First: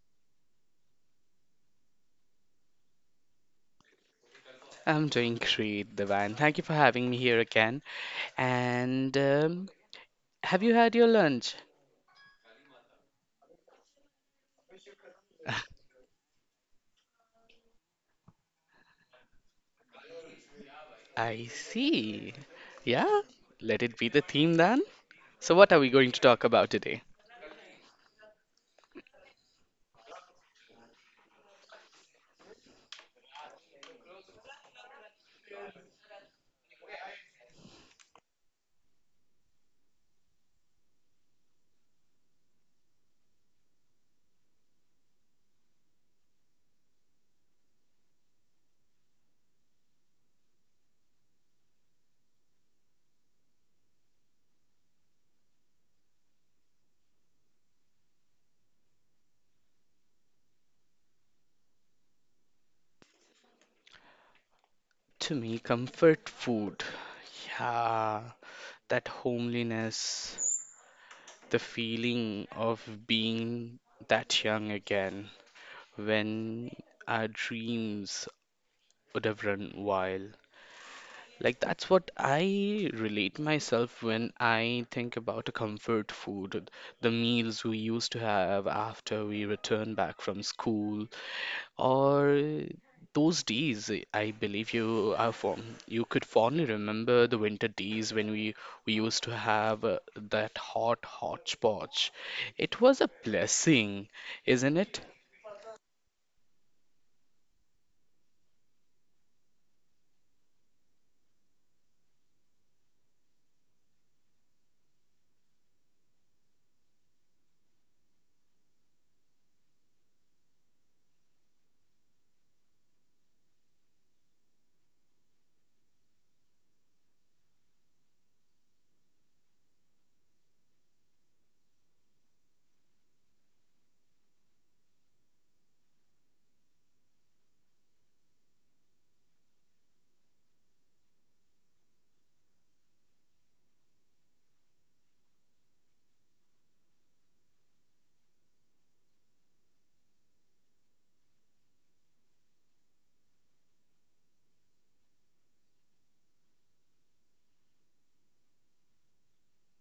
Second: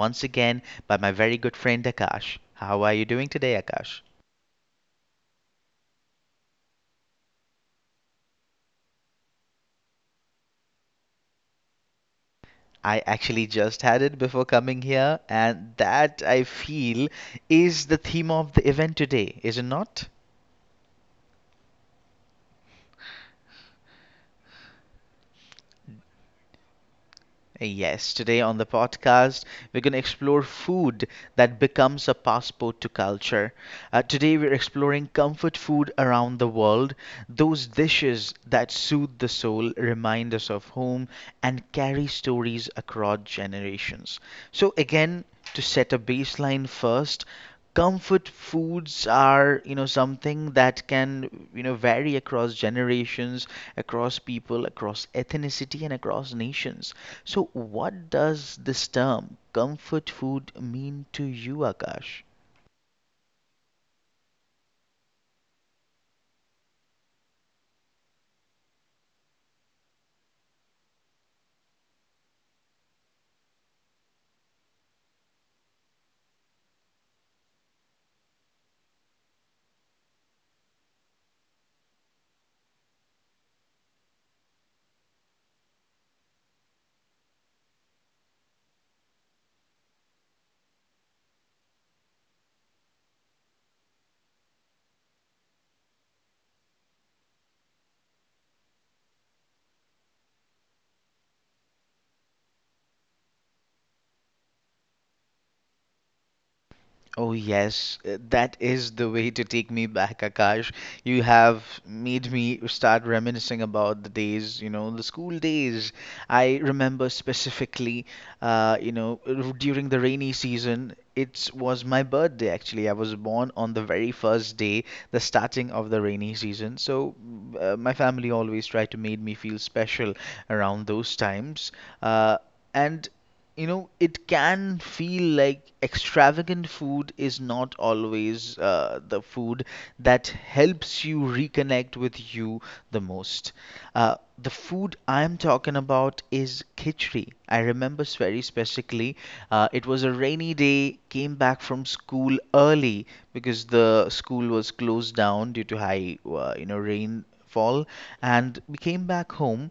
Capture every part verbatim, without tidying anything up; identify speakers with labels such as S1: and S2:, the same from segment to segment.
S1: once again by my very good friend, Akash. How are you doing today, Akash?
S2: I'm doing great, Devan. Thank you for having me here again. And um, Have you had your lunch?
S1: I actually just had it before coming here, and that I feel is the theme of the event today, is it not?
S2: I see. Yeah, let it be the theme then. So, what are we going to talk about today?
S1: Yes, today on the podcast, we're going to explore food that becomes a passport to culture. Uh, today, we're exploring comfort food around the world, those dishes that soothe the soul, remind us of home, and carry stories across generations. So, again, to set a baseline first, comfort foods are you know something that can you know vary across generations, across people, across ethnicity, and across nations. So, what does this term comfort food mean to you, Akash?
S2: To me, comfort food. Yeah, that homeliness, the feeling of being that young again when our dreams would have run wild. Like that's what I relate myself when I think about a comfort food, the meals we used to have after we return back from school, or those days. I believe you are fond, you could fondly remember the winter days when we we used to have uh, that hot hodgepodge. It was a blessing, isn't it?
S1: Oh, yes, uh, that is the way to take me back, Akash. You have made me start reminiscing about the days, you know, the school days. I remember specifically, uh, you know, r- during the rainy season, it was my birthday actually. I was born on the very first day, the starting of the rainy season. So uh, my family always tried to make me feel special around those times. Uh, and you know it can feel like extravagant food is not always uh, the food that helps you reconnect with you the most. uh, the food I'm talking about is khichdi. I remember very specifically, uh, it was a rainy day. Came back from school early because the school was closed down due to high uh, you know rainfall, and we came back home,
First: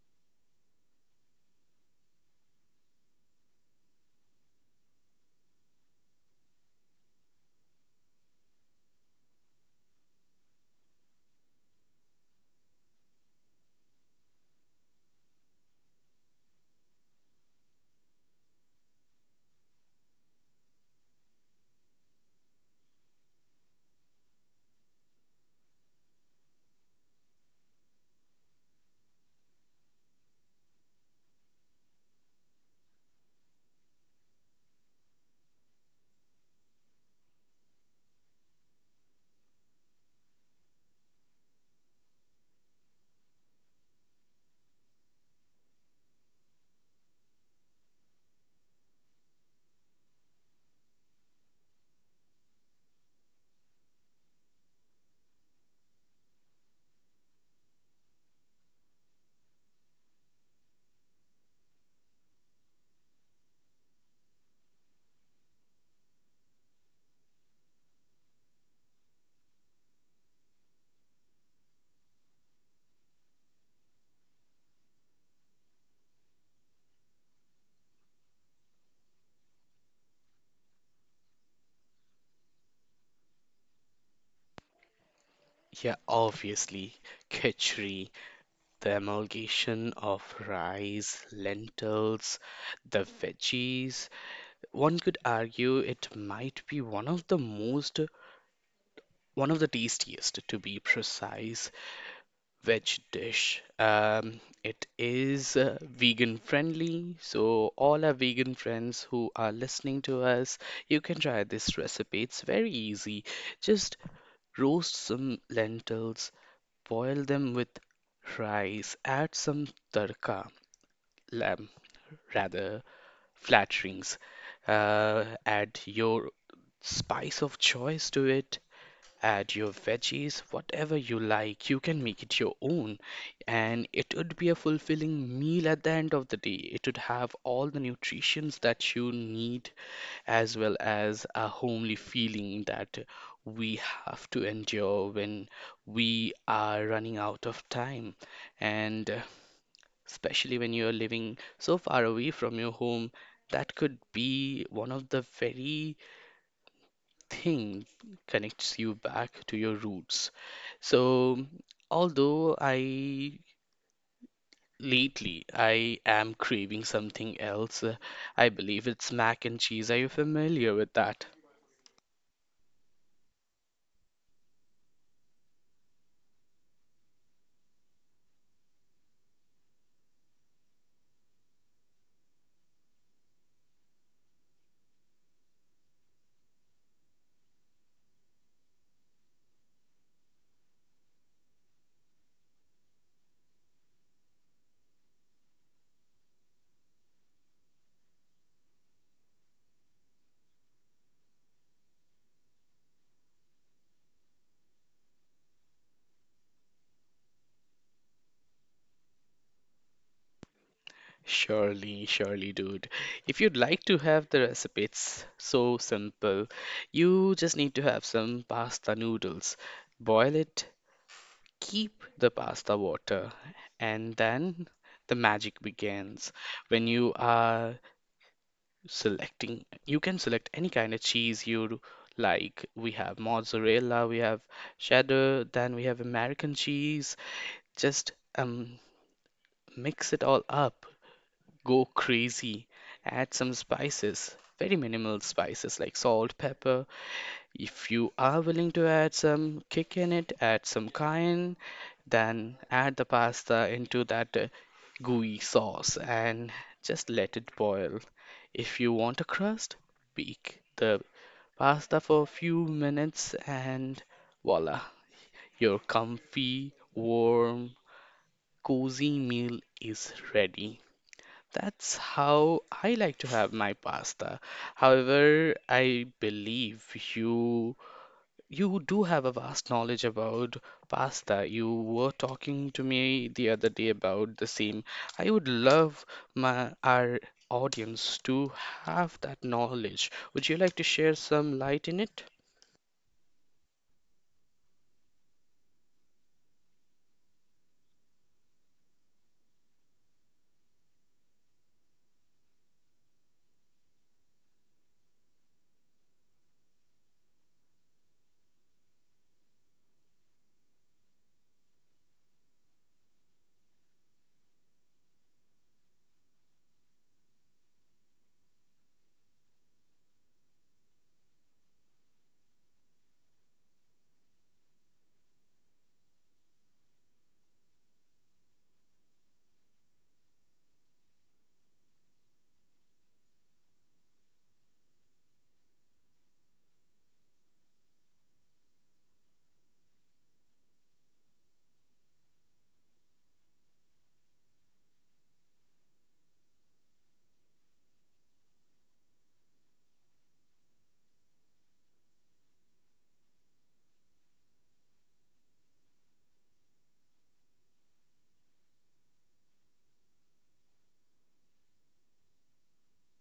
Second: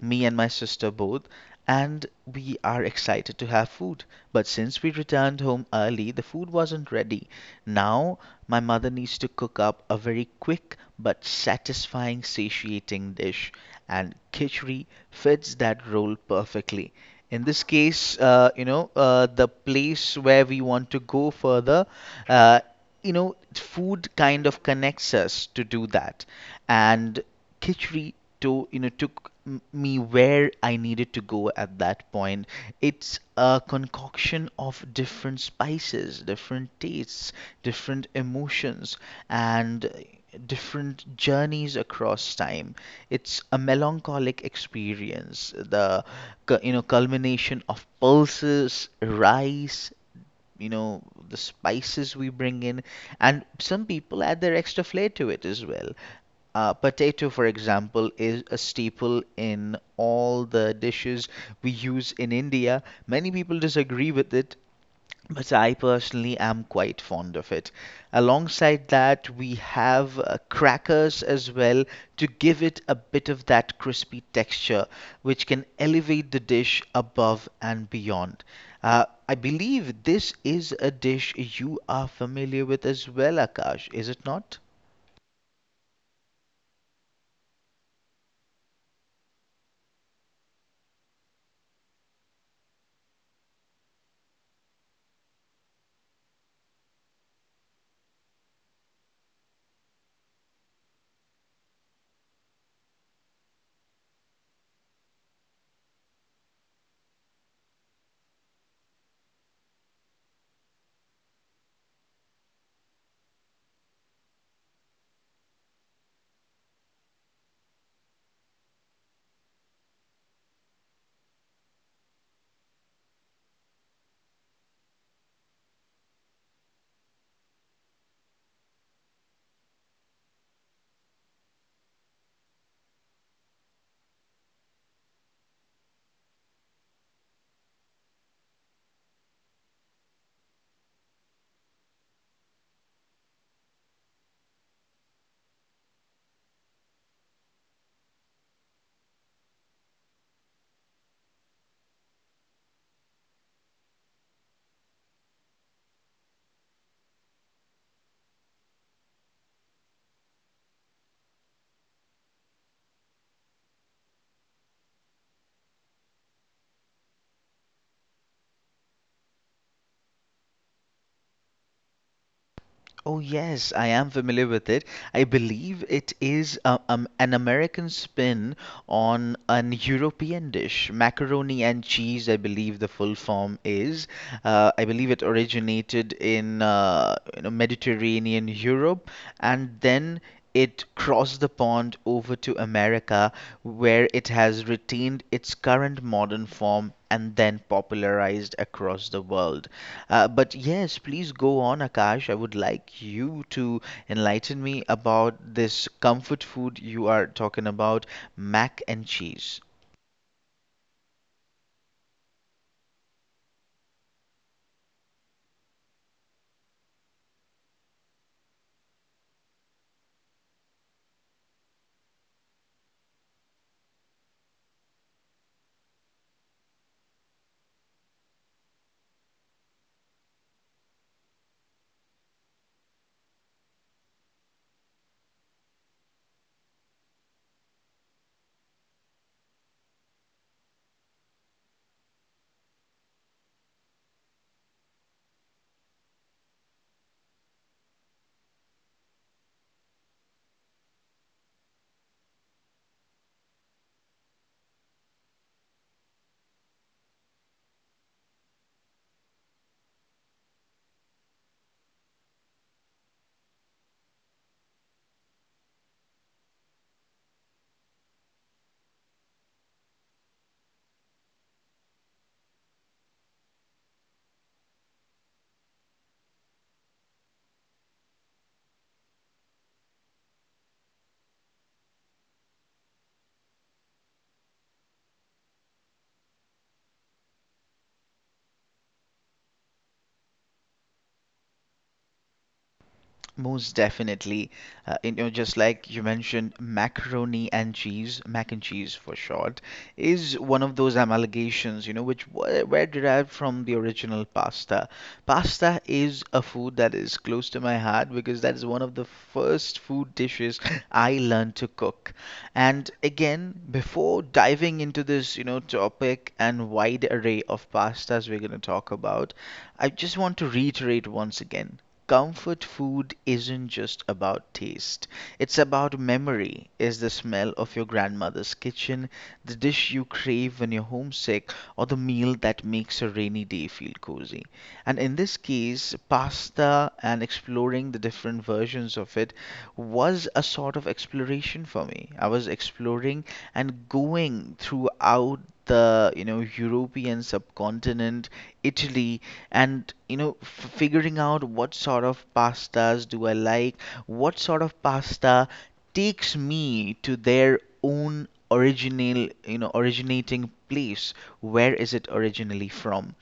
S1: me and my sister both, and we are excited to have food. But since we returned home early, the food wasn't ready. Now my mother needs to cook up a very quick but satisfying, satiating dish, and khichdi fits that role perfectly. In this case, uh, you know, uh, the place where we want to go further, uh, you know, food kind of connects us to do that. And khichdi, to you know took m- me where I needed to go at that point. It's a concoction of different spices, different tastes, different emotions, and different journeys across time. It's a melancholic experience, the cu- you know culmination of pulses, rice. You know, the spices we bring in, and some people add their extra flair to it as well. Uh, potato, for example, is a staple in all the dishes we use in India. Many people disagree with it, but I personally am quite fond of it. Alongside that, we have uh, crackers as well to give it a bit of that crispy texture, which can elevate the dish above and beyond. Uh, I believe this is a dish you are familiar with as well, Akash, is it not?
S2: Yeah, obviously, khichdi, the amalgamation of rice, lentils, the veggies. One could argue it might be one of the most, one of the tastiest, to be precise, veg dish. Um, it is uh, vegan friendly, so all our vegan friends who are listening to us, you can try this recipe. It's very easy. Just roast some lentils, boil them with rice, add some tadka, um, rather flatterings. Uh, add your spice of choice to it, add your veggies, whatever you like. You can make it your own, and it would be a fulfilling meal at the end of the day. It would have all the nutritions that you need, as well as a homely feeling that we have to endure when we are running out of time. And uh, Especially when you are living so far away from your home. That could be one of the very thing connects you back to your roots. So, although I lately I am craving something else. Uh, I believe it's mac and cheese. Are you familiar with that?
S1: Oh, yes, I am familiar with it. I believe it is uh, um, an American spin on an European dish, macaroni and cheese, I believe the full form is. Uh, I believe it originated in uh, you know, Mediterranean Europe, and then it crossed the pond over to America, where it has retained its current modern form and then popularized across the world. Uh, but yes, please go on, Akash. I would like you to enlighten me about this comfort food you are talking about, mac and cheese.
S2: Surely, surely, dude. If you'd like to have the recipe, it's so simple. You just need to have some pasta noodles. Boil it, keep the pasta water, and then the magic begins when you are selecting you can select any kind of cheese you like. We have mozzarella, we have cheddar, then we have American cheese. Just um mix it all up, go crazy. Add some spices, very minimal spices like salt, pepper. If you are willing to add some kick in it, add some cayenne, then add the pasta into that uh, gooey sauce and just let it boil. If you want a crust, bake the pasta for a few minutes and voila, your comfy, warm, cozy meal is ready. That's how I like to have my pasta. However, I believe you you do have a vast knowledge about pasta. You were talking to me the other day about the same. I would love my our audience to have that knowledge. Would you like to share some light in it?
S1: Most definitely. Uh, you know, just like you mentioned, macaroni and cheese, mac and cheese for short, is one of those amalgamations, you know, which were, were derived from the original pasta. Pasta is a food that is close to my heart because that is one of the first food dishes I learned to cook. And again, before diving into this, you know, topic and wide array of pastas we're going to talk about, I just want to reiterate once again, comfort food isn't just about taste. It's about memory. Is the smell of your grandmother's kitchen, the dish you crave when you're homesick, or the meal that makes a rainy day feel cozy? And in this case, pasta and exploring the different versions of it was a sort of exploration for me. I was exploring and going throughout the you know European subcontinent, Italy, and you know f- figuring out what sort of pastas do I like, what sort of pasta takes me to their own original, you know originating place. Where is it originally from?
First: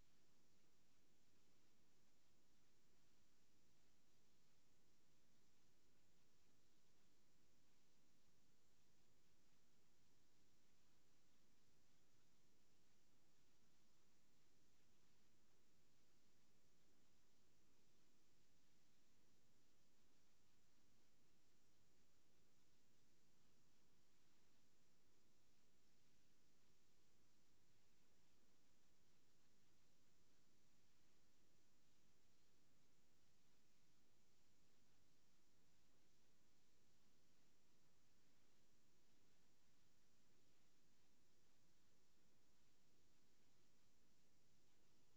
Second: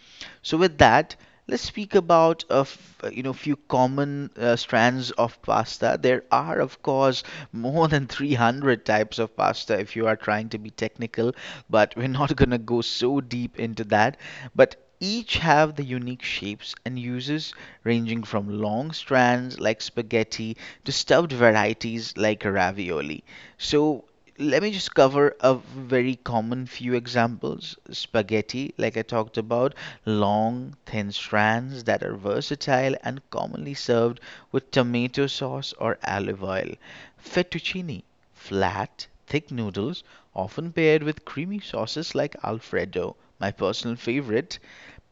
S1: So with that, let's speak about a f- you know few common uh, strands of pasta. There are of course more than three hundred types of pasta if you are trying to be technical, but we're not going to go so deep into that. But each have the unique shapes and uses, ranging from long strands like spaghetti to stuffed varieties like ravioli. So let me just cover a very common few examples. Spaghetti, like I talked about, long, thin strands that are versatile and commonly served with tomato sauce or olive oil. Fettuccine, flat, thick noodles, often paired with creamy sauces like Alfredo, my personal favorite.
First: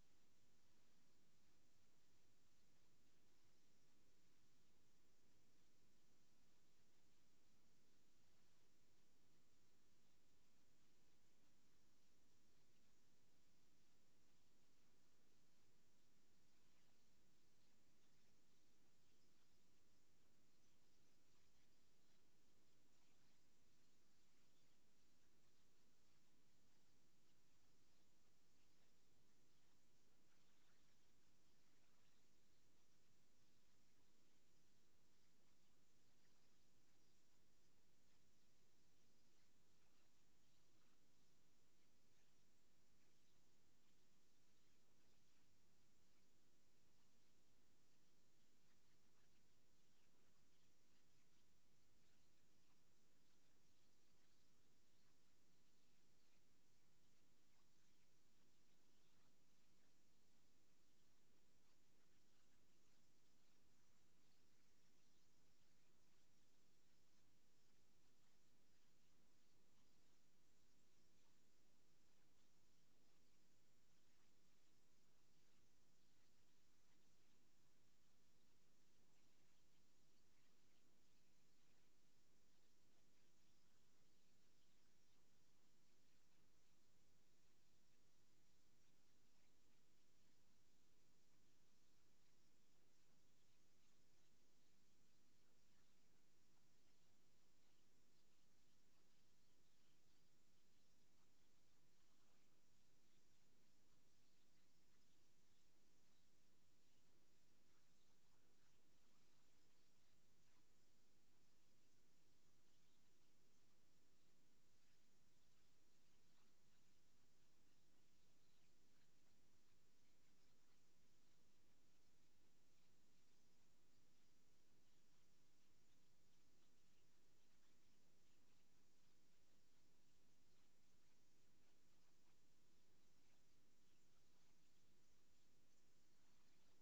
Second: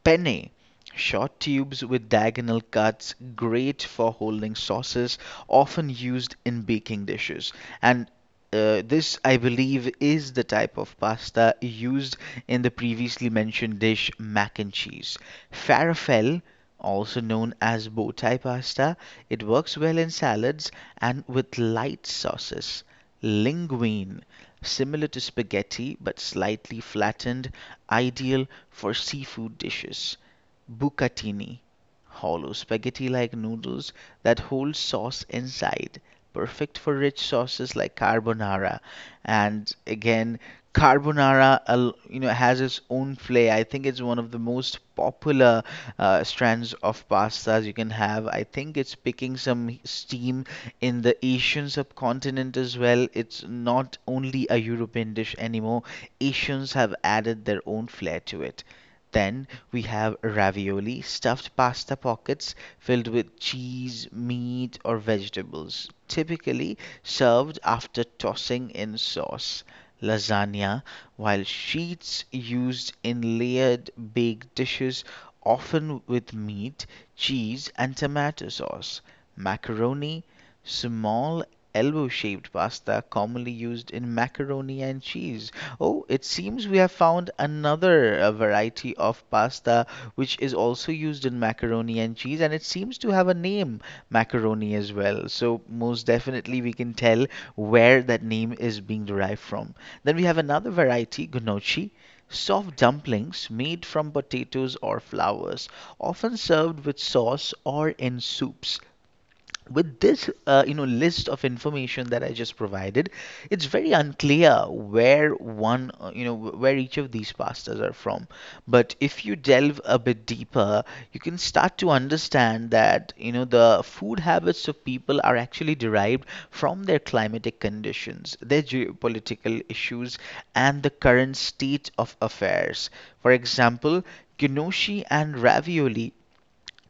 S1: Penne, short tubes with diagonal cuts, great for holding sauces, often used in baking dishes. And uh, this, I believe, is the type of pasta used in the previously mentioned dish, mac and cheese. Farfalle, also known as bow tie pasta, it works well in salads and with light sauces. Linguine, similar to spaghetti but slightly flattened, ideal for seafood dishes. Bucatini, hollow spaghetti like noodles that hold sauce inside, perfect for rich sauces like carbonara. And again, carbonara al- you know has its own flair. I think it's one of the most popular uh, strands of pastas you can have. I think it's picking some steam in the Asian subcontinent as well. It's not only a European dish anymore. Asians have added their own flair to it. Then we have ravioli, stuffed pasta pockets filled with cheese, meat, or vegetables, typically served after tossing in sauce. Lasagna, while sheets used in layered baked dishes, often with meat, cheese, and tomato sauce. Macaroni, small elbow shaped pasta commonly used in macaroni and cheese. Oh, it seems we have found another uh, variety of pasta which is also used in macaroni and cheese, and it seems to have a name, macaroni as well. So, most definitely, we can tell where that name is being derived from. Then we have another variety, gnocchi. Soft dumplings made from potatoes or flours, often served with sauce or in soups. With this uh, you know list of information that I just provided, it's very unclear where one uh, you know wh- where each of these pastas are from. But if you delve a bit deeper, you can start to understand that you know the food habits of people are actually derived from their climatic conditions, their geopolitical issues, and the current state of affairs. For example, gnocchi and ravioli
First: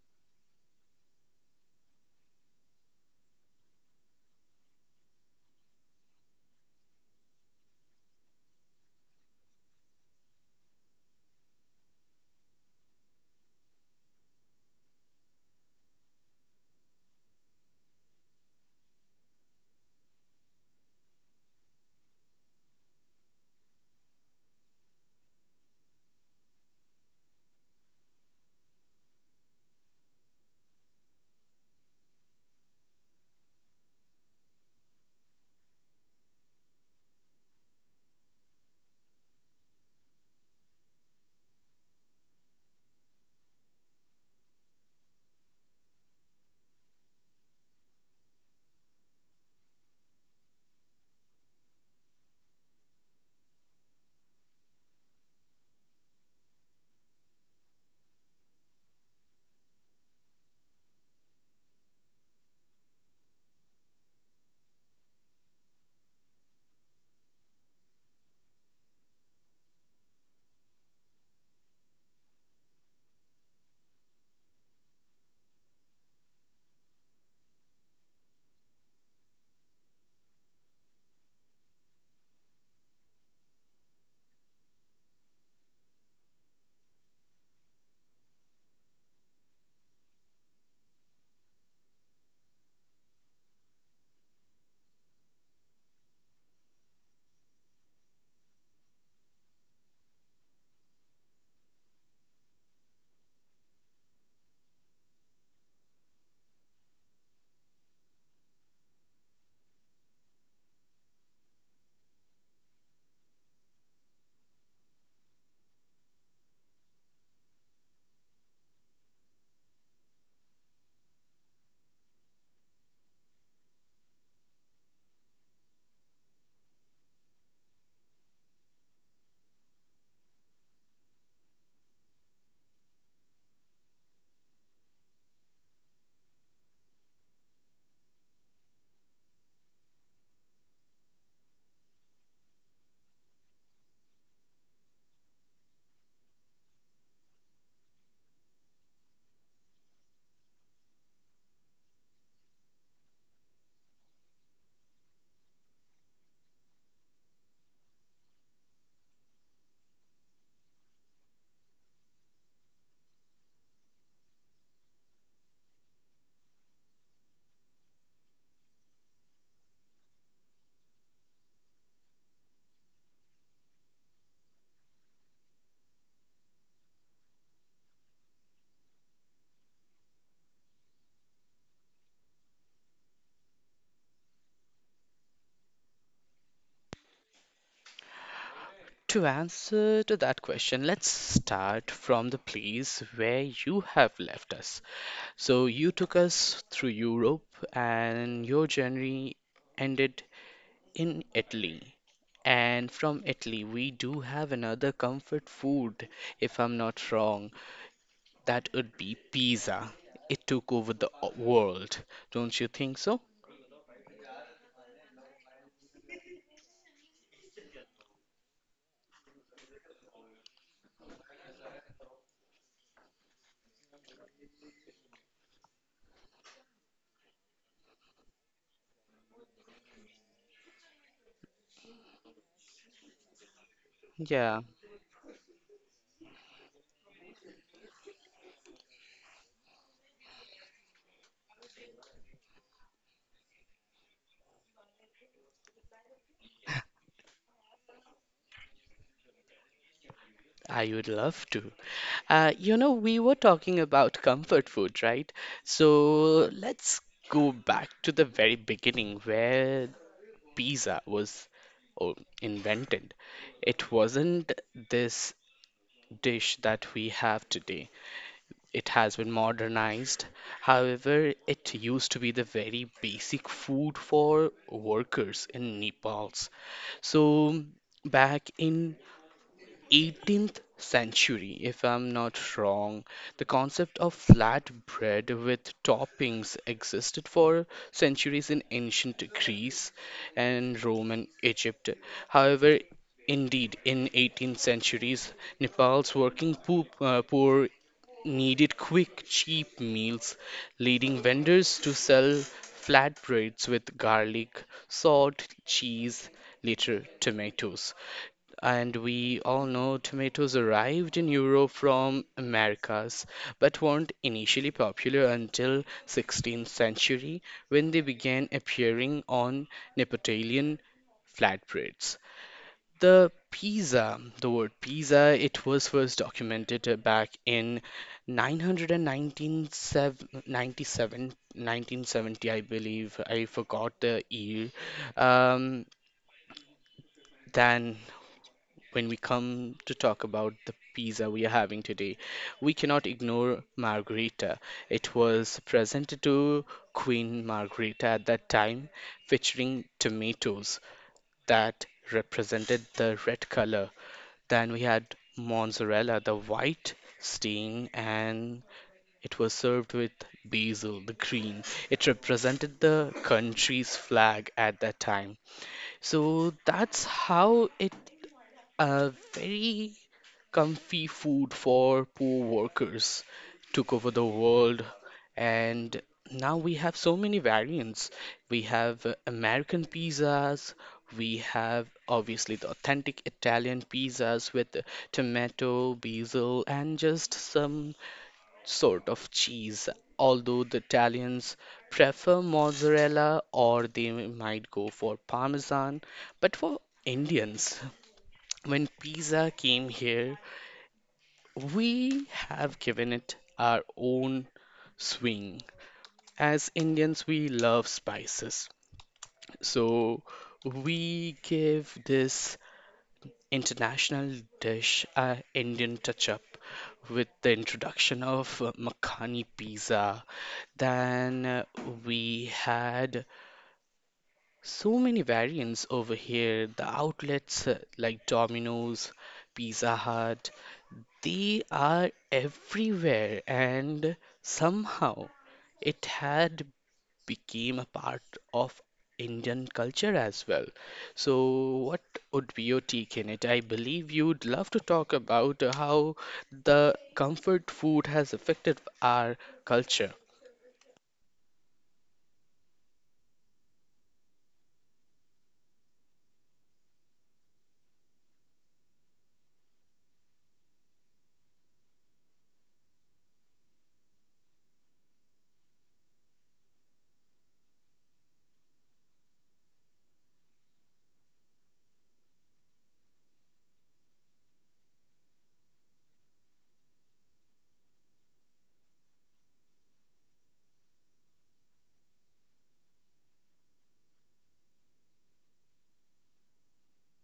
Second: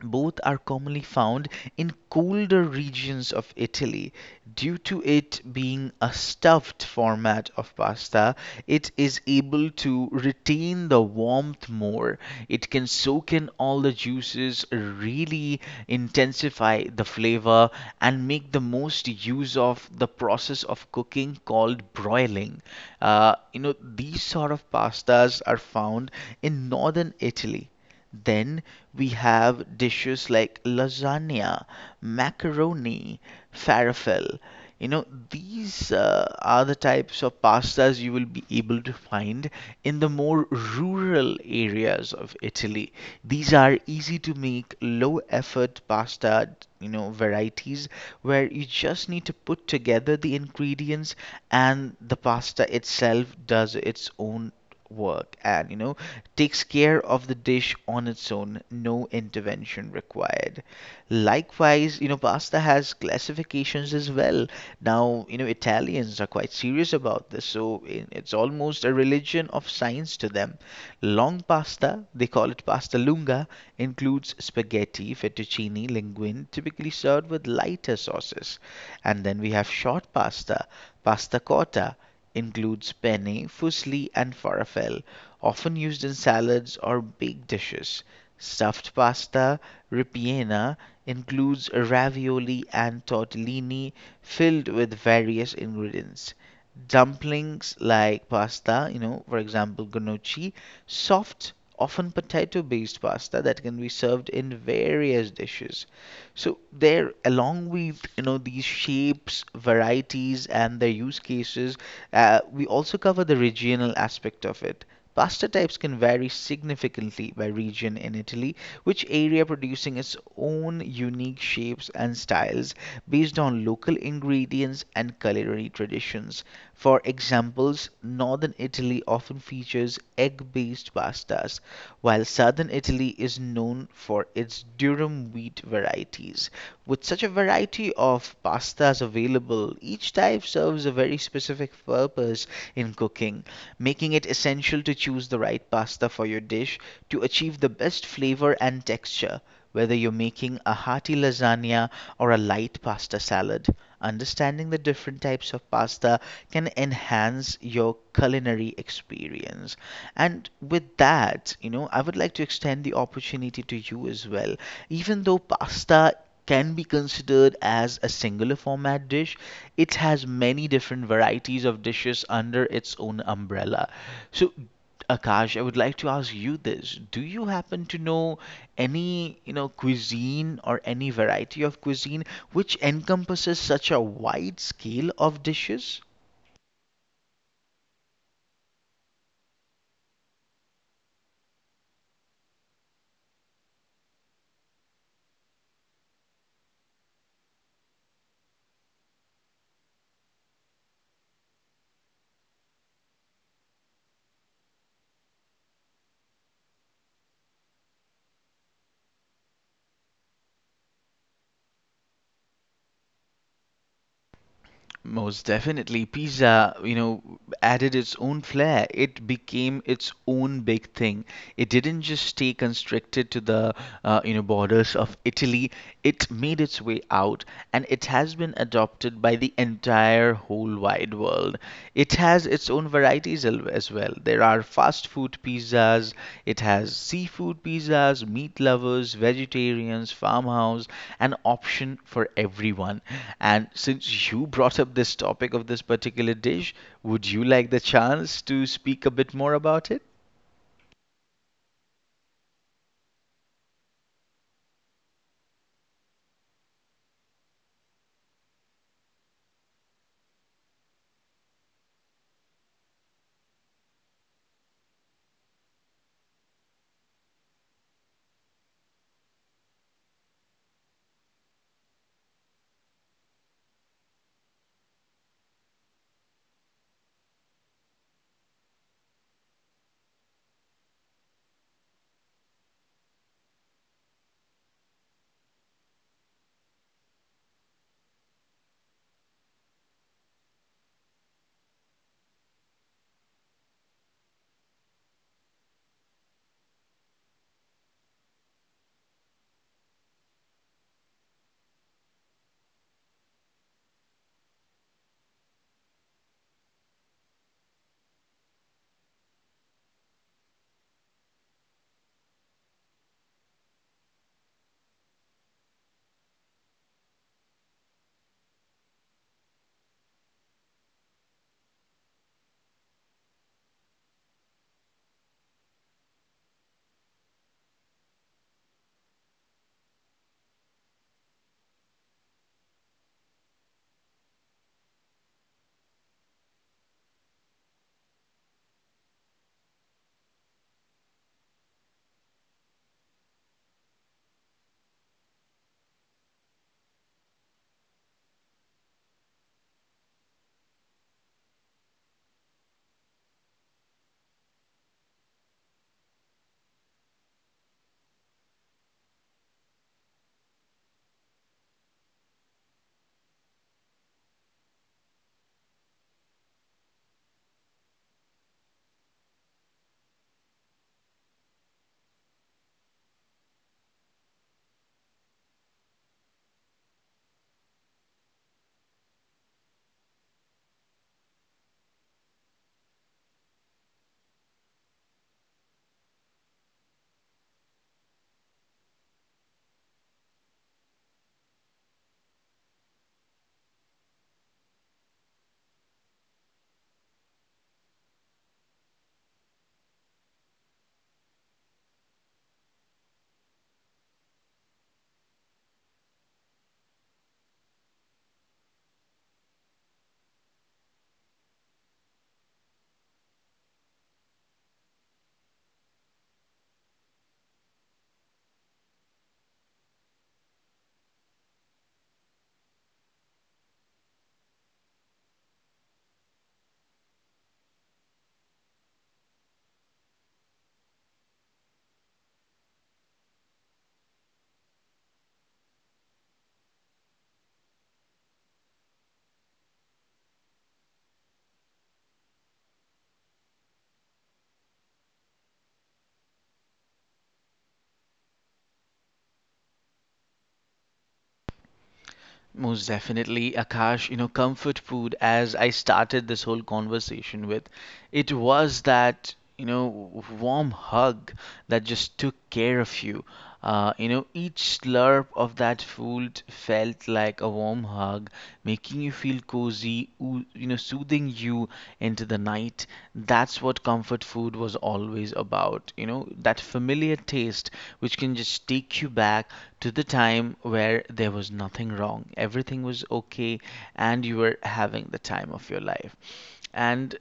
S1: both are commonly found in colder regions of Italy. Due to it being a stuffed format of pasta, it is able to retain the warmth more. It can soak in all the juices, really intensify the flavor, and make the most use of the process of cooking called broiling. Uh, you know, these sort of pastas are found in northern Italy. Then we have dishes like lasagna, macaroni, falafel. You know, these uh, are the types of pastas you will be able to find in the more rural areas of Italy. These are easy to make, low effort pasta, you know, varieties where you just need to put together the ingredients and the pasta itself does its own work and, you know, takes care of the dish on its own. No intervention required. Likewise, you know, pasta has classifications as well. Now, you know, Italians are quite serious about this, so i- it's almost a religion of science to them. Long pasta, they call it pasta lunga, includes spaghetti, fettuccine, linguine, typically served with lighter sauces. And then we have short pasta, pasta cotta, includes penne, fusilli, and falafel, often used in salads or baked dishes. Stuffed pasta, ripiena, includes ravioli and tortellini, filled with various ingredients. Dumplings like pasta, you know, for example, gnocchi, soft, often potato based pasta that can be served in various dishes. So there, along with you know these shapes, varieties, and their use cases, uh, we also cover the regional aspect of it. Pasta types can vary significantly by region in Italy, which area producing its own unique shapes and styles based on local ingredients and culinary traditions. For examples, northern Italy often features egg-based pastas, while southern Italy is known for its durum wheat varieties. With such a variety of pastas available, each type serves a very specific purpose in cooking, making it essential to choose the right pasta for your dish to achieve the best flavor and texture, whether you're making a hearty lasagna or a light pasta salad. Understanding the different types of pasta can enhance your culinary experience. And with that, you know, I would like to extend the opportunity to you as well. Even though pasta can be considered as a singular format dish, it has many different varieties of dishes under its own umbrella. So, Akash, I would like to ask you this. Do you happen to know any you know cuisine or any variety of cuisine which encompasses such a wide scale of dishes?
S2: To answer to that question, let's start from the place where you have left us. So you took us through Europe and your journey ended in Italy. And from Italy, we do have another comfort food, if I'm not wrong. That would be pizza. It took over the o- world. Don't you think so?
S1: Most definitely, pizza, you know, added its own flair. It became its own big thing. It didn't just stay constricted to the, uh, you know, borders of Italy. It made its way out, and it has been adopted by the entire whole wide world. It has its own varieties al- as well. There
S2: Yeah.
S1: are fast food pizzas, it has seafood pizzas, meat lovers, vegetarians, farmhouse, an option for everyone. And since you brought up this topic of this particular dish, would you like the chance to speak a bit more about it?
S2: I would love to. Uh, you know, we were talking about comfort food, right? So let's go back to the very beginning where pizza was, oh, invented. It wasn't this dish that we have today. It has been modernized. However, it used to be the very basic food for workers in Nepal's. So back in eighteenth century, if I'm not wrong, the concept of flatbread with toppings existed for centuries in ancient Greece and Roman Egypt. However, indeed, in eighteenth centuries, Nepal's working poor, uh, poor needed quick, cheap meals, leading vendors to sell flatbreads with garlic, salt, cheese, later tomatoes. And we all know tomatoes arrived in Europe from Americas, but weren't initially popular until sixteenth century when they began appearing on Neapolitan flatbreads. The pizza, the word pizza, it was first documented uh, back in nine ninety-seven, nineteen seventy, I believe. I forgot the year. Um, than when we come to talk about the pizza we are having today, we cannot ignore Margherita. It was presented to Queen Margherita at that time, featuring tomatoes that represented the red color. Then we had mozzarella, the white stain, and it was served with basil, the green. It represented the country's flag at that time. So that's how it, a very comfy food for poor workers, took over the world, and now we have so many variants. We have uh, American pizzas, we have obviously the authentic Italian pizzas with uh, tomato, basil, and just some sort of cheese. Although the Italians prefer mozzarella or they might go for parmesan, but for Indians, when pizza came here, we have given it our own swing. As Indians, we love spices. So we give this international dish a Indian touch up with the introduction of uh, Makhani pizza. Then uh, we had so many variants over here. The outlets uh, like Domino's, Pizza Hut, they are everywhere, and somehow it had became a part of Indian culture as well. So, what would be your take in it? I believe you'd love to talk about uh, how the comfort food has affected our culture.
S1: Most definitely, Akash. You know, comfort food, as I started this whole conversation with, it was that, you know, w- warm hug that just took care of you. Uh, you know, each slurp of that food felt like a warm hug, making you feel feel cozy, oo- you know, soothing you into the night. That's what comfort food was always about. You know, that familiar taste which can just take you back to the time where there was nothing wrong, everything was okay, and you were having the time of your life. And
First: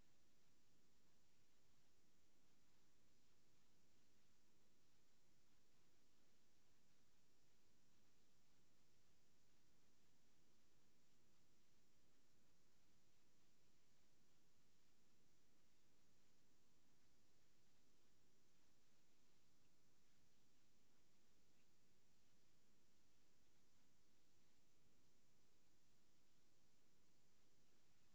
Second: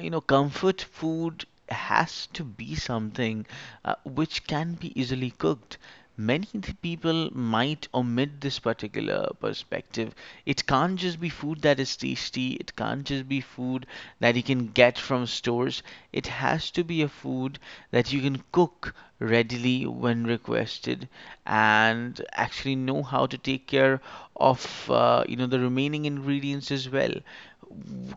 S1: you know comfort food has to be something uh, which can be easily cooked. Many th- people might omit this particular perspective. It can't just be food that is tasty, it can't just be food that you can get from stores, it has to be a food that you can cook readily when requested, and actually know how to take care of uh, you know the remaining ingredients as well.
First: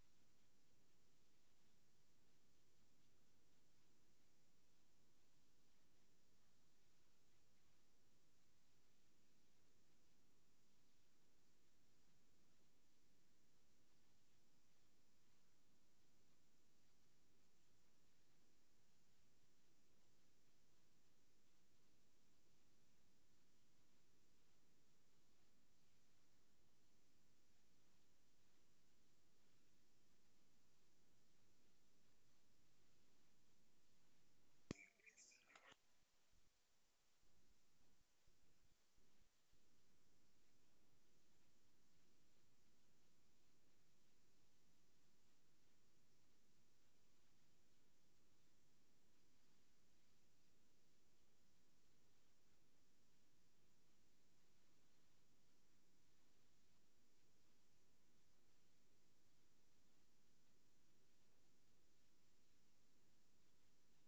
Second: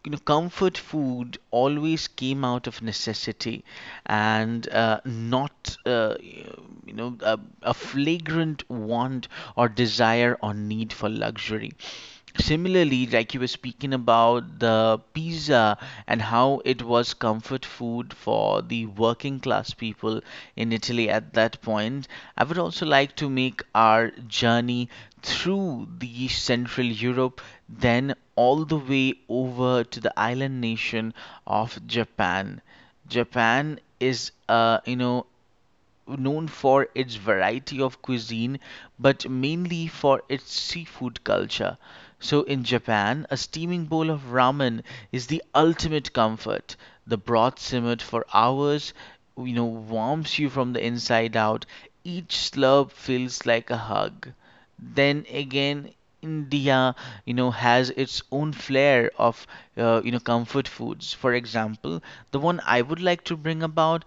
S1: you know, Comfort food always came out of necessity and uh, not, uh, you know, a, a flagrant want or desire or need for luxury. Similarly, like you were speaking about the pizza and how it was comfort food for the working class people in Italy at that point, I would also like to make our journey through the Central Europe then all the way over to the island nation of Japan. Japan is, uh, you know, known for its variety of cuisine, but mainly for its seafood culture. So, in Japan, a steaming bowl of ramen is the ultimate comfort. The broth simmered for hours, you know, warms you from the inside out. Each slurp feels like a hug. Then again, India, you know, has its own flair of, uh, you know, comfort foods. For example, the one I would like to bring about,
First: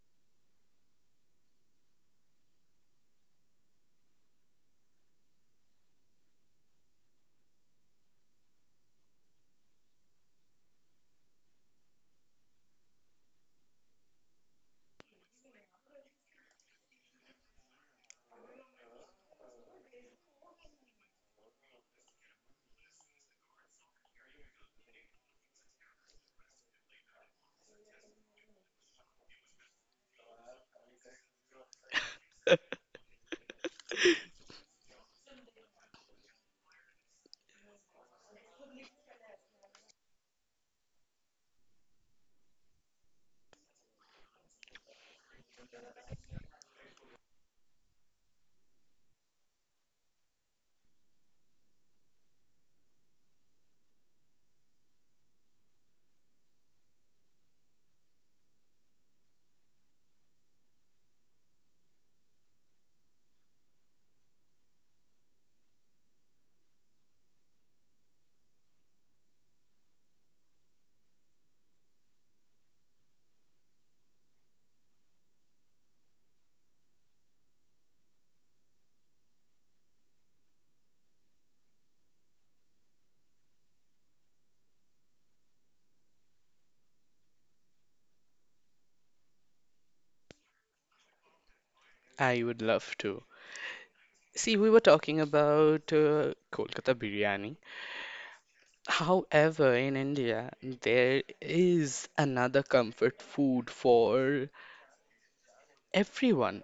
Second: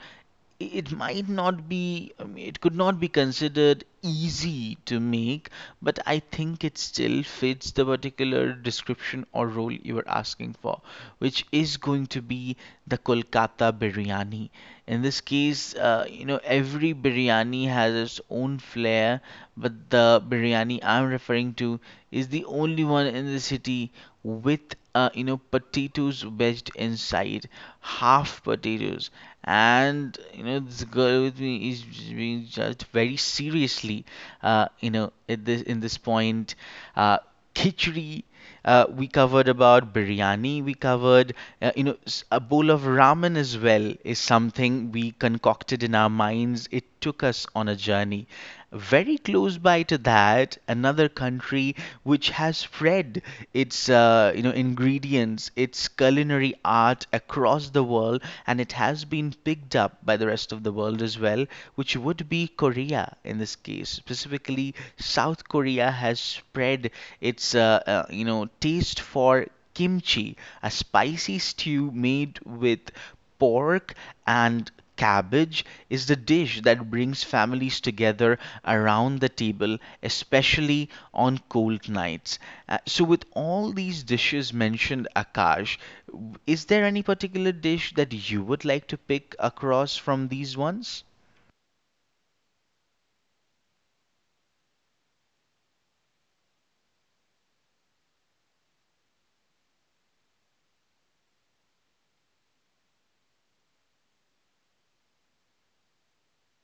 S1: it might not be, I mean, it could not be considered easy to make, but I think it still fits the particular description or role you are asking for, which is going to be the Kolkata biryani. In this case, uh, you know every biryani has its own flair, but the biryani I'm referring to is the only one in the city with, uh, you know potatoes wedged inside, half potatoes, and you know this girl with me is being judged very seriously. Uh, you know at this in this point, uh, khichdi. Uh, we covered about biryani. We covered, uh, you know, s- a bowl of ramen as well is something we concocted in our minds. It took us on a journey, very close by to that, another country which has spread its uh, you know ingredients, its culinary art across the world, and it has been picked up by the rest of the world as well, which would be Korea in this case. Specifically, South Korea has spread its uh, uh, you know taste for kimchi, a spicy stew made with pork and cabbage, is the dish that brings families together around the table, especially on cold nights. Uh, so, with all these dishes mentioned, Akash, w- is there any particular dish that you would like to pick across from these ones?
S2: I would love to. See, we were talking about uh, Kolkata biryani. However, in India, there is another comfort food for everyone,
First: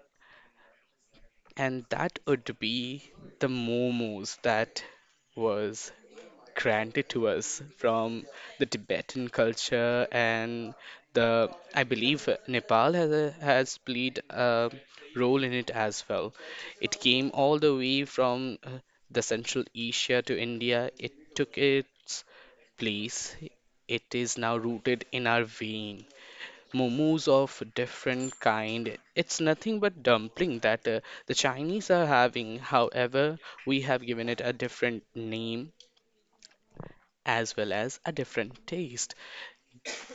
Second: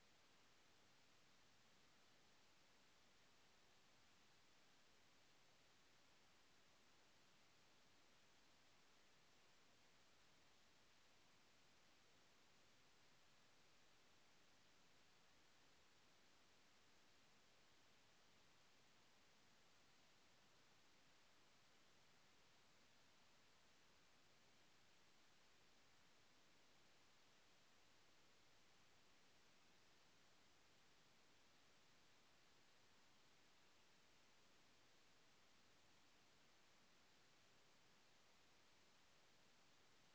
S2: and that would be the momos that was granted to us from the Tibetan culture, and the I believe Nepal has a, has played a role in it as well. It came all the way from uh, the Central Asia to India. It took its place. It is now rooted in our vein. Momos of different kind. It's nothing but dumpling that uh, the Chinese are having. However, we have given it a different name as well as a different taste.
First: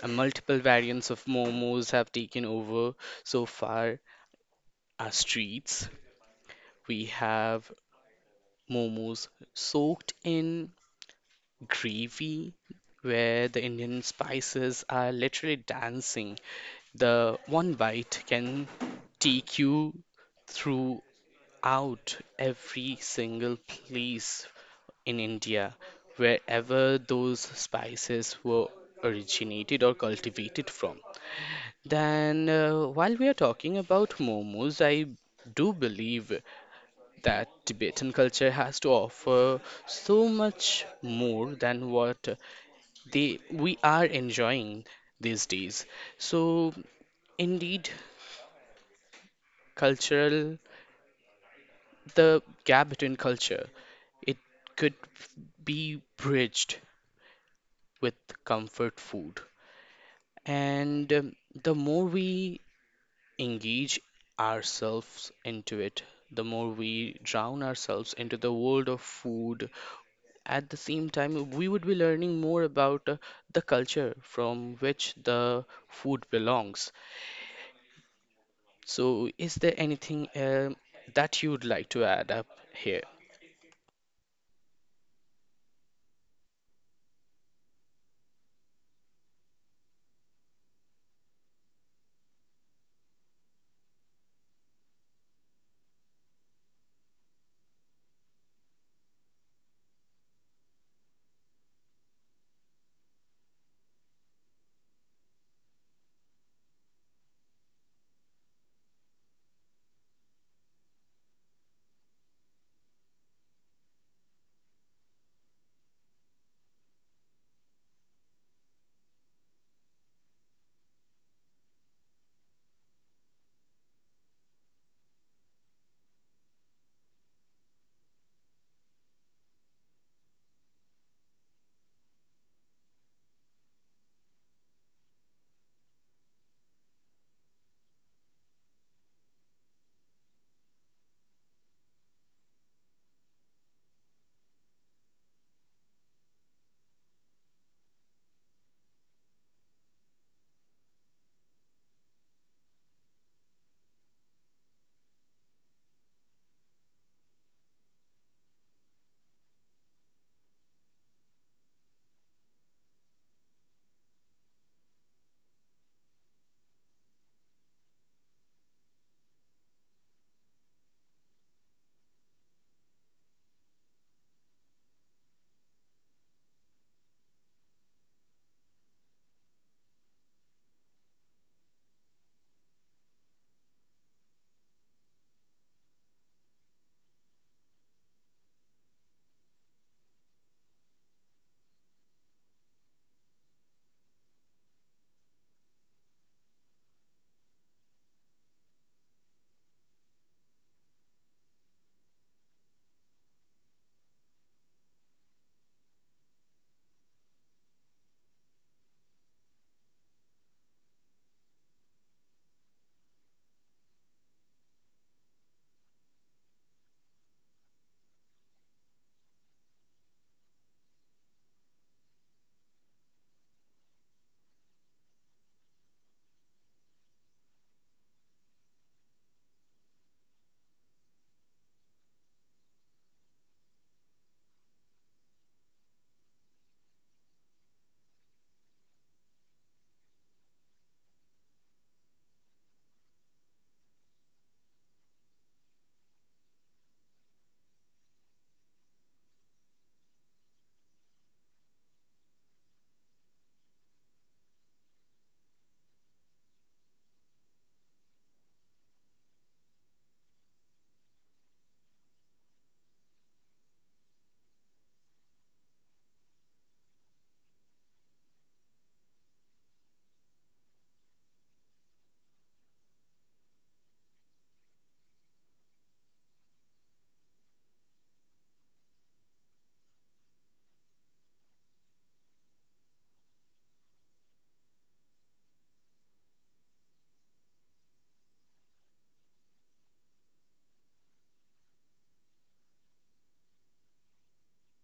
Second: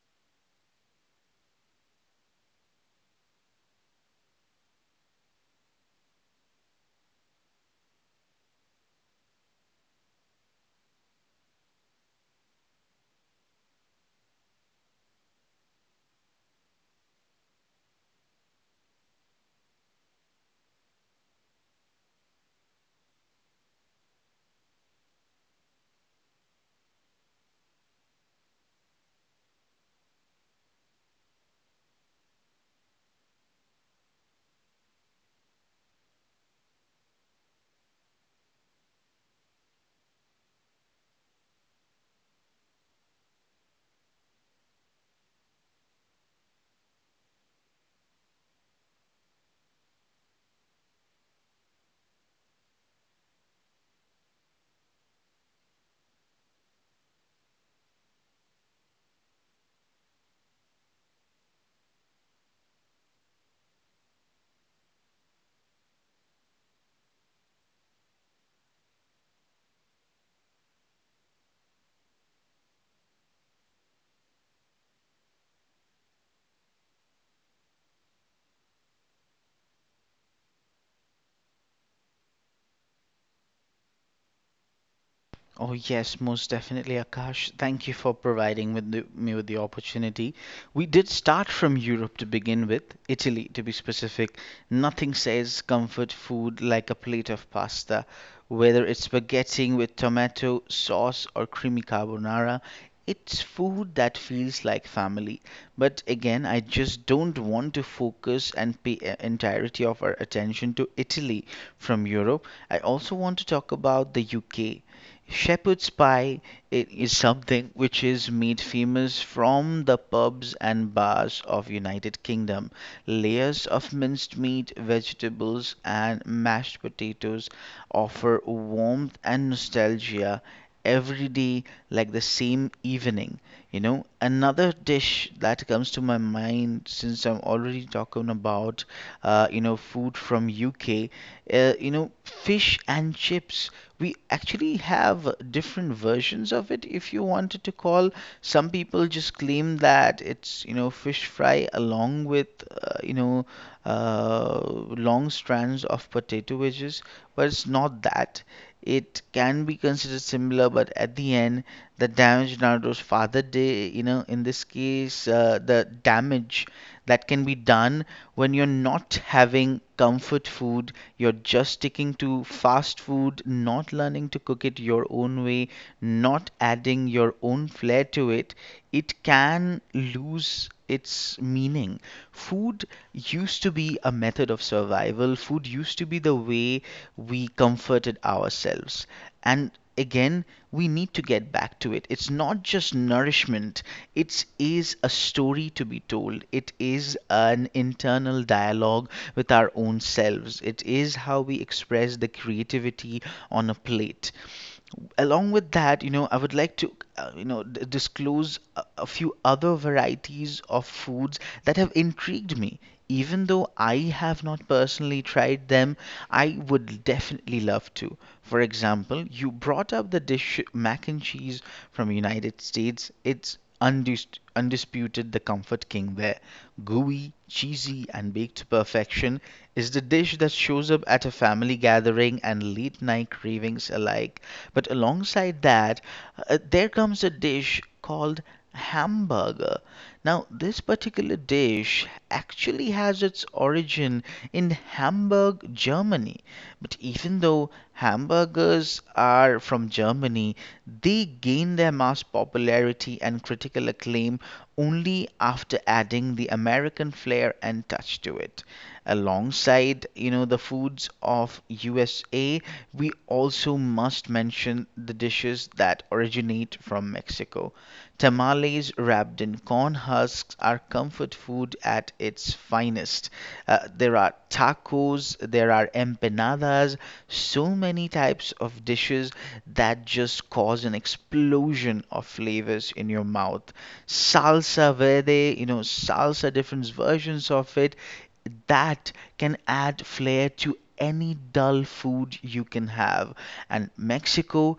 S2: And multiple variants of momos have taken over so far our streets. We have momos soaked in gravy, where the Indian spices are literally dancing. The one bite can take you throughout every single place in India, wherever those spices were originated or cultivated from. Then, uh, while we are talking about momos, I do believe that Tibetan culture has to offer so much more than what they we are enjoying these days. So, indeed, cultural the gap between culture, it could be bridged with comfort food. And um, The more we engage ourselves into it, the more we drown ourselves into the world of food. At the same time, we would be learning more about uh, the culture from which the food belongs. So, is there anything um that you'd like to add up here?
S1: Oh, yes, most definitely, Akash. Thank you for providing with the, me with the opportunity. We did start from Europe to begin with, Italy to be specific. Nothing says comfort food like a plate of pasta, whether it's spaghetti with tomato sauce or creamy carbonara. It's food that feels like family. But again, I just don't want to focus and pay e- entirety of our attention to Italy from Europe. I also want to talk about the U K. Shepherd's pie i- is something which is made famous from the pubs and bars of United Kingdom. Layers of minced meat, vegetables and mashed potatoes offer warmth and nostalgia every day, like the same evening. You know, another dish that comes to my mind since I'm already talking about uh, you know food from U K, uh, you know, fish and chips, we actually have different versions of it if you wanted to call. Some people just claim that it's, you know fish fry along with, uh, you know uh, long strands of potato wedges, but it's not that. It can be considered similar, but at the end, the damage Naruto's father did, you know in this case, uh, the damage that can be done when you're not having comfort food, you're just sticking to fast food, not learning to cook it your own way, not adding your own flair to it, it can lose its meaning. Food used to be a method of survival, food used to be the way we comforted ourselves. And again, we need to get back to it. It's not just nourishment, it is a story to be told. It is an internal dialogue with our own selves. It is how we express the creativity on a plate. Along with that, you know I would like to, uh, you know d- disclose a, a few other varieties of foods that have intrigued me. Even though I have not personally tried them, I would definitely love to. For example, you brought up the dish mac and cheese from United States. It's undis- undisputed the comfort king there. Gooey, cheesy, and baked to perfection is the dish that shows up at a family gathering and late night cravings alike. But alongside that, uh, there comes a dish called hamburger. Now, this particular dish actually has its origin in Hamburg, Germany. But even though hamburgers are from Germany, they gained their mass popularity and critical acclaim only after adding the American flair and touch to it. Alongside, you know, the foods of U S A, we also must mention the dishes that originate from Mexico. Tamales wrapped in corn husks are comfort food at its finest. Uh, there are tacos, there are empanadas, so many types of dishes that just cause an explosion of flavors in your mouth. Salsa verde, you know, salsa, different versions of it, that can add flair to any dull food you can have. And Mexico,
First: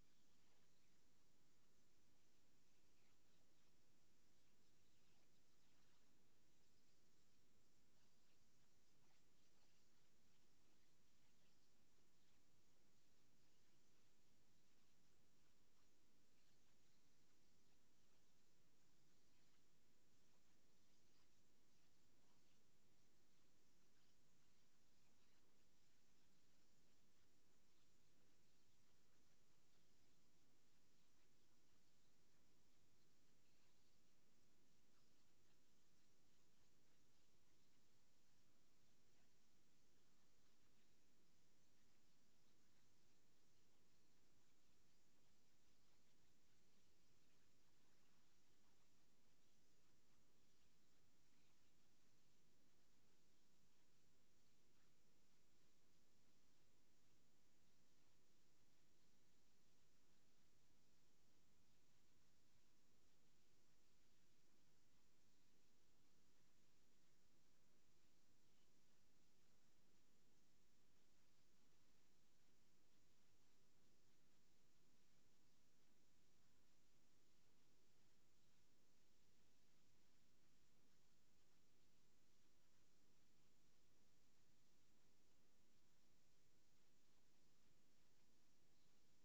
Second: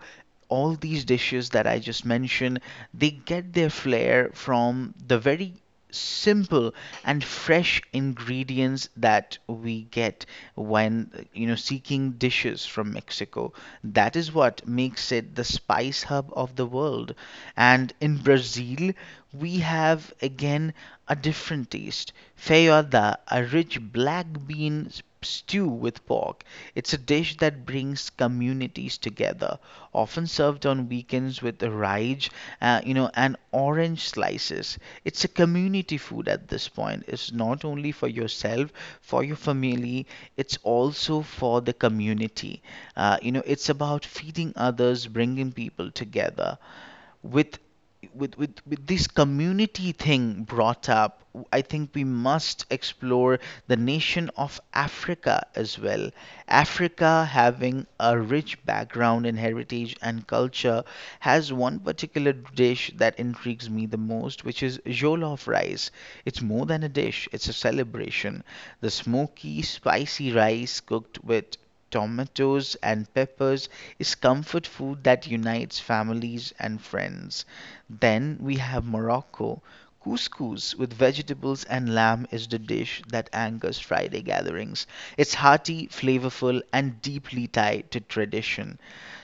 S1: all these dishes that I just mentioned, they get their flair from the very simple and fresh ingredients that we get when you know seeking dishes from Mexico. That is what makes it the spice hub of the world. And in Brazil, we have again a different taste. Feijoada, a rich black bean s- stew with pork. It's a dish that brings communities together, often served on weekends with raj, uh, you know, and orange slices. It's a community food at this point. It's not only for yourself, for your family, it's also for the community. Uh, you know, it's about feeding others, bringing people together with with with, with this community thing brought up. I think we must explore the nation of Africa as well. Africa, having a rich background in heritage and culture, has one particular dish that intrigues me the most, which is jollof rice. It's more than a dish, it's a celebration. The smoky spicy rice cooked with tomatoes and peppers is comfort food that unites families and friends. Then we have Morocco. Couscous with vegetables and lamb is the dish that angers Friday gatherings. It's hearty, flavorful, and deeply tied to tradition.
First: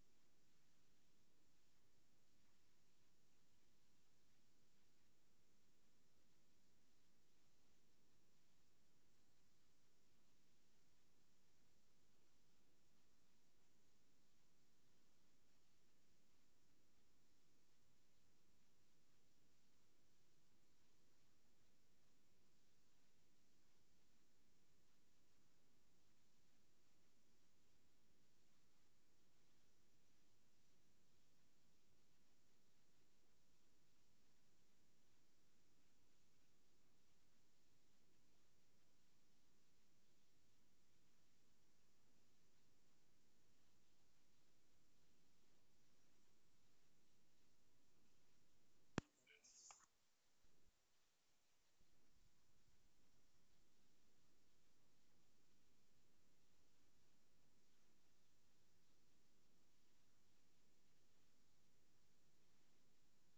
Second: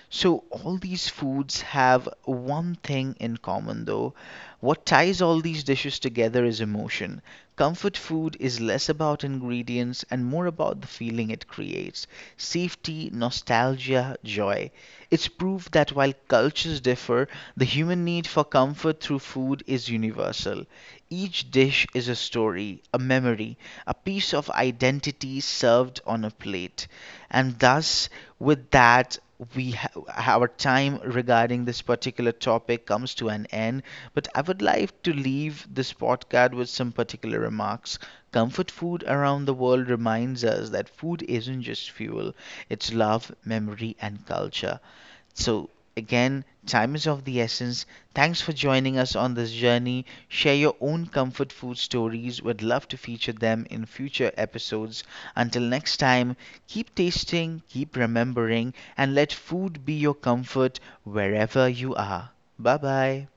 S1: So, all these foods have one thing in common though. What ties all these dishes together is emotion. Comfort food is less about ingredients and more about the feeling it creates: safety, nostalgia, joy. It's proof that while cultures differ, the human need for comfort through food is universal. Each dish is a story, a memory, a piece of identity served on a plate. And thus, with that, we ha- our time regarding this particular topic comes to an end. But I would like to leave this podcast with some particular remarks. Comfort food around the world reminds us that food isn't just fuel, it's love, memory, and culture. So, again, time is of the essence. Thanks for joining us on this journey. Share your own comfort food stories. We'd love to feature them in future episodes. Until next time, keep tasting, keep remembering, and let food be your comfort wherever you are. Bye bye.